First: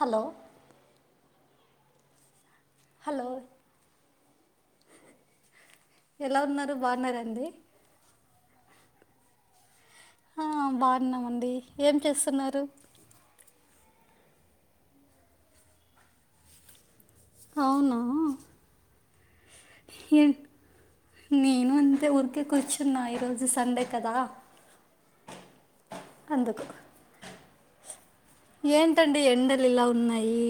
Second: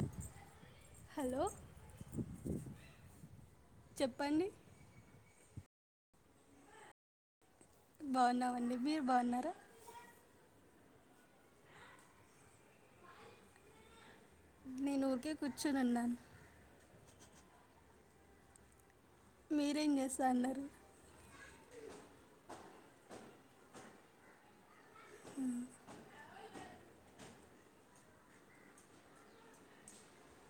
Hello hello hello చెప్పండి ఎలా ఉన్నారు బాగున్నార అండి బాగున్నావండి మీరు బాగున్నారా ఆ బాగున్నామండి ఏం చేస్తున్నారు నేను ఊరికే కూర్చోనున్నాను హవునా మీరేం ఏ చేస్తా అన్నారు నేను అంతే ఊరికే కూర్చున్నా ఈరోజు సండే కద ఊ అందుకు ఏంటండి ఎండలు ఇలా ఉన్నాయి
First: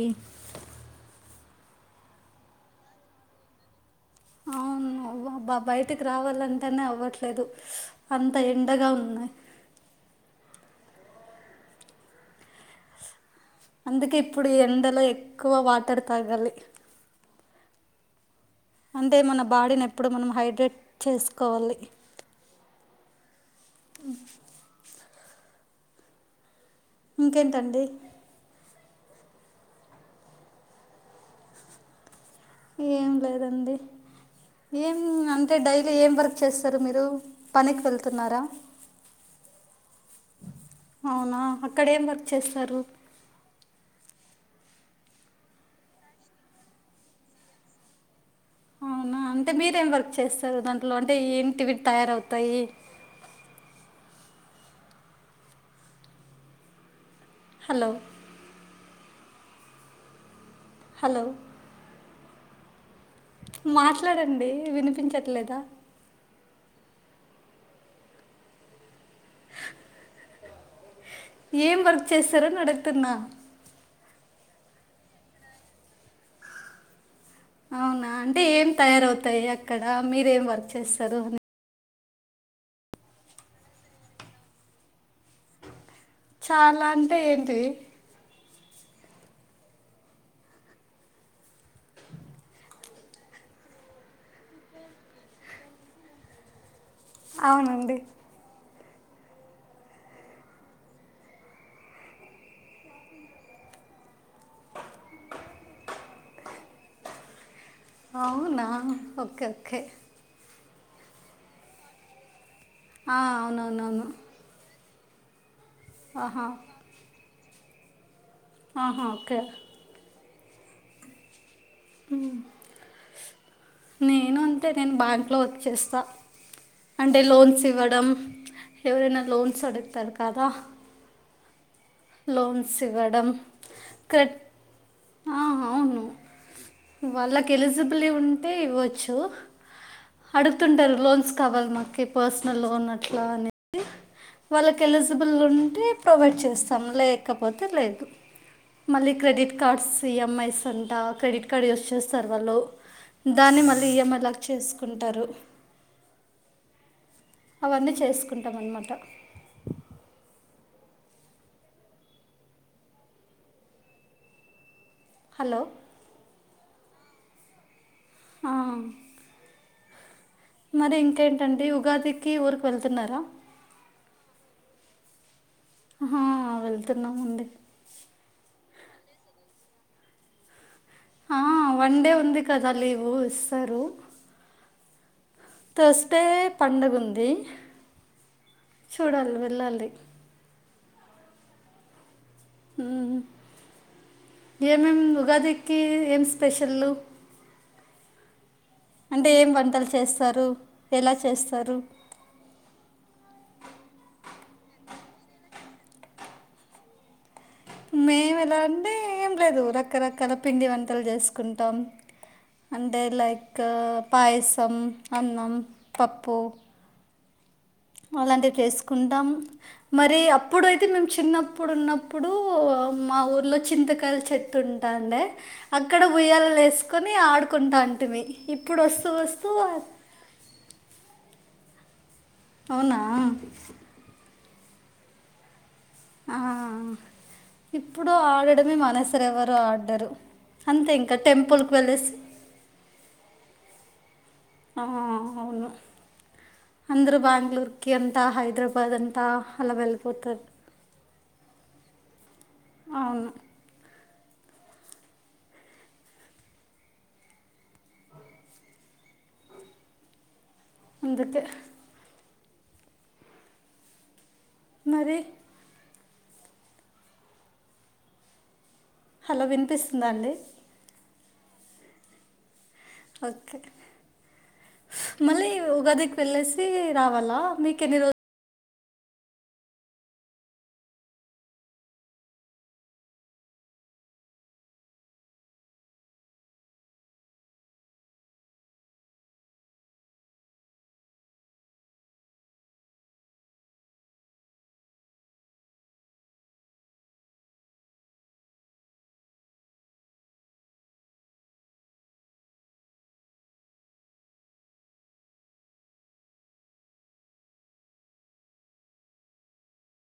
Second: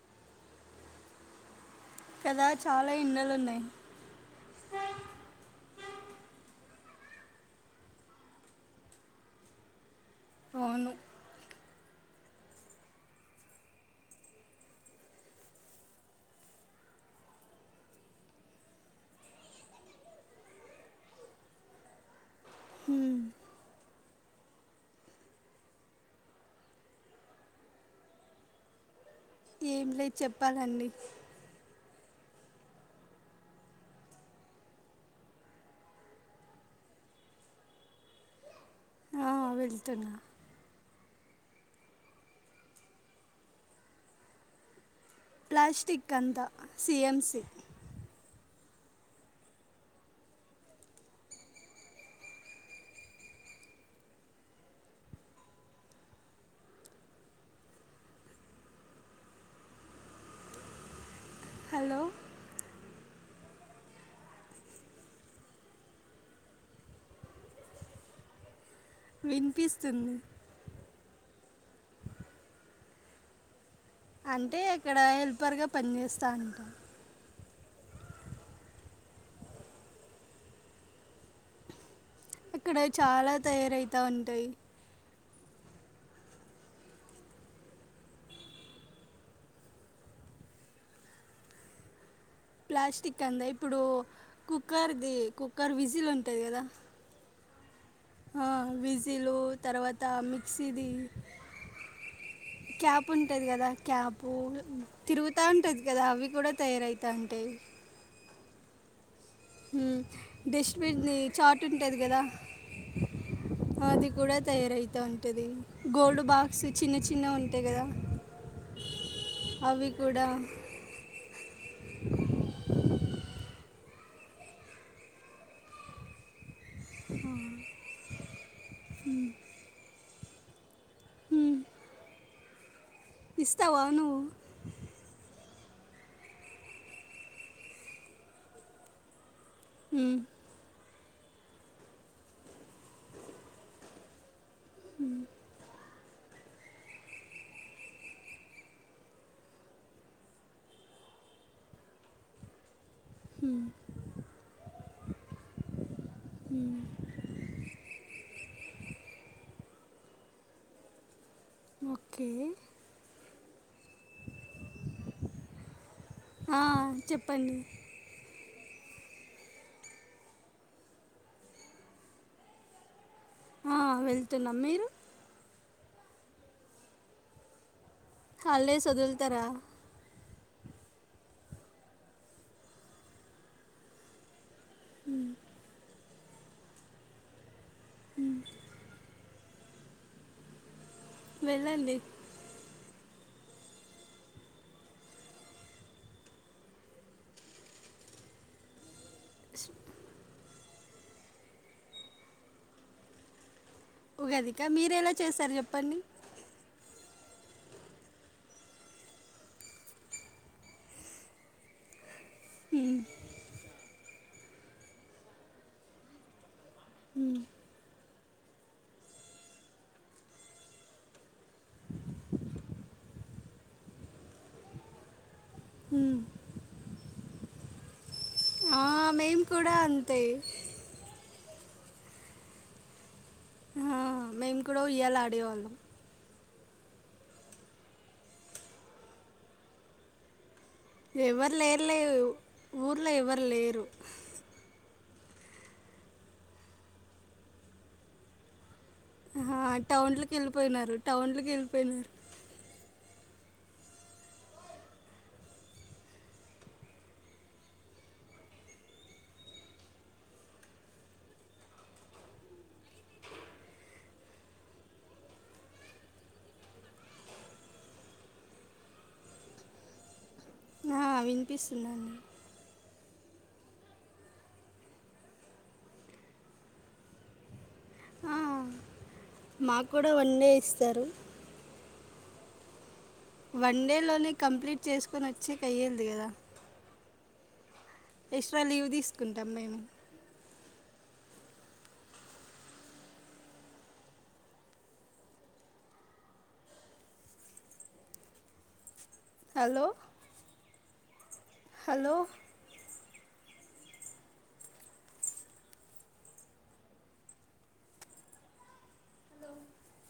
కదా చాలా ఎండలున్నాయి అవును అవబా బయటికి రావాలంటేనే అవ్వట్లేదు అంత ఎండగా ఉన్నాయి [inaudible] అవును అందుకే ఇప్పుడు ఈ ఎండలో ఎక్కువ వాటర్ తాగాలి అంటే మన బాడీని ఎప్పుడు మనం హైడ్రేట్ చేసుకోవాలి హు ఇంకేంటండి ఏమి లే చెప్పాలండి ఏం లేదండి ఏం అంటే డైలీ ఏం వర్క్ చేస్తారు మీరు పనికి వెళ్తున్నారా ఆ వెళ్తున్నారు అవునా అక్కడ ఏం వర్క్ చేస్తారు ప్లాస్టిక్ అంతా సిఎంసి అవునా అంటే మీరేం వర్క్ చేస్తారు దాంట్లో అంటే ఏంటివిట్ తయారవుతాయి హలో హలో హలో మాట్లాడండి వినిపించట్లేదా వినిపిస్తుంది ఏం వర్క్ చేస్తారని అడుగుతున్నా అంటే అక్కడ హెల్పర్ గా పని చేేస్తాను అవునా అంటే ఏం తయారవుతాయి అక్కడ మీరేం వర్క్ చేస్తారు అని ఇక్కడ చాలా తయారవుతూ ఉంటాయి చాలా అంటే ఏంటి ప్లాస్టిక్ వి ఇప్పుడు కుక్కర్ది కుక్కర్ విజిల్ ఉంటది కదా అవునండి ఆ విజిలు తర్వాత మిక్సీది క్యాప్ ఉంటది కదా క్యాపు తిరుగుతా ఉంటది కదా అవి కూడా తయారవుతూ ఉంటాయి అవునా ఓకే ఓకే డిష్ పిన్ చాట్ ఉంటది కదా ఆ, అవునవునవును అది కూడా తయారయితంది గోల్డ్ ఆహా బాక్స్ చిన్న చిన్నగా ఉంటాయి కదా ఆహా ఓకే అవి కూడా నేను అంతే నేను బ్యాంక్లో వర్క్ చేస్తా అంటే లోన్స్ ఇవ్వడం ఎవరైనా లోన్స్ అడుగుతారు కదా హ్మ్. లోన్స్ ఇవ్వడం ఇస్తావా నువ్వు ఆ ఆ అవును వాళ్ళకి ఎలిజిబులి ఉంటే ఇవ్వచ్చు హ్మ్. అడుగుతుంటారు లోన్స్ కావాలి మాకు పర్సనల్ లోన్ అట్లా అనేసి వాళ్ళకి ఎలిజిబుల్ ఉంటే ప్రొవైడ్ చేస్తాం లేకపోతే లేదు మళ్ళీ క్రెడిట్ కార్డ్స్ ఈఎంఐస్ అంట క్రెడిట్ కార్డ్ యూస్ చేస్తారు వాళ్ళు దాన్ని మళ్ళీ ఈఎంఐలో కి చేసుకుంటారు మ్మ్ అవన్నీ చేసుకుంటాం అన్నమాట ఓకే హలో ఆ చెప్పండి ఆ మరి ఇంకేంటండి ఉగాదికి ఊరికి వెళ్తున్నారా ఆ వెళ్తున్నాం మీరు ఆ వెళ్తున్నామండి హాలిడేస్ వొదుళ్తారా ఆ వన్ డే ఉంది కదా లీవు ఇస్తారు హ ఫస్టే పండుగ ఉంది చూడాలి వెళ్ళాలి వెళ్ళండి మ్మ్ ఏమేం ఉగాదికి ఏం స్పెషల్లు అంటే ఏం వంటలు చేస్తారు ఎలా చేస్తారు ఉగాదికి మీరు ఎలా చేశారు చెప్పండి మేము ఎలా అంటే ఏం లేదు రకరకాల పిండి వంటలు చేసుకుంటాం మ్మ్. అంటే లైక్ పాయసం అన్నం పప్పు మ్మ్ అలాంటివి చేసుకుంటాం మరి అప్పుడైతే మేము చిన్న అప్పుడున్నప్పుడు మా ఊర్లో చింతకాయల చెట్టు ఉంటాండే అక్కడ మ్మ్. ఊయ్యాల వేసుకొని ఆడుకుంటాంటిమీ ఇప్పుడు ఆ, వస్తూ మేము వస్తూ కూడా అంతే అవునా ఇక్కడ ఇయ్యలాడేవాళ్ళం ఇప్పుడు ఆడడమే మనసర ఎవరు ఆడరు అంతే ఇంకా ఎవరు టెంపుల్కి లేరు వెళ్ళేసి లేరు ఊర్లో ఎవరు లేరు అవును అందురు బ్యాంగ్ళూర్కి అంత హైదరాబాద్ అంట ఆ అలా టౌన్లకి వెళ్ళిపోతారు వెళ్ళిపోయినారు టౌన్ లోకి వెళ్ళిపోయినారు అవును ఇందుక మరి హలో వినిపిస్తుందా అండి వినిపిస్తున్నాను ఓకే మళ్ళీ ఉగాదికి వెళ్ళేసి రావాలా మీకు కన్ని రోజ ఆ, మాకు కూడా వన్డే ఇస్తారు వన్ డే లోనే కంప్లీట్ చేసుకుని వచ్చేక అయ్యేది కదా ఎక్స్ట్రా లీవ్ తీసుకుంటాం మేము హలో హలో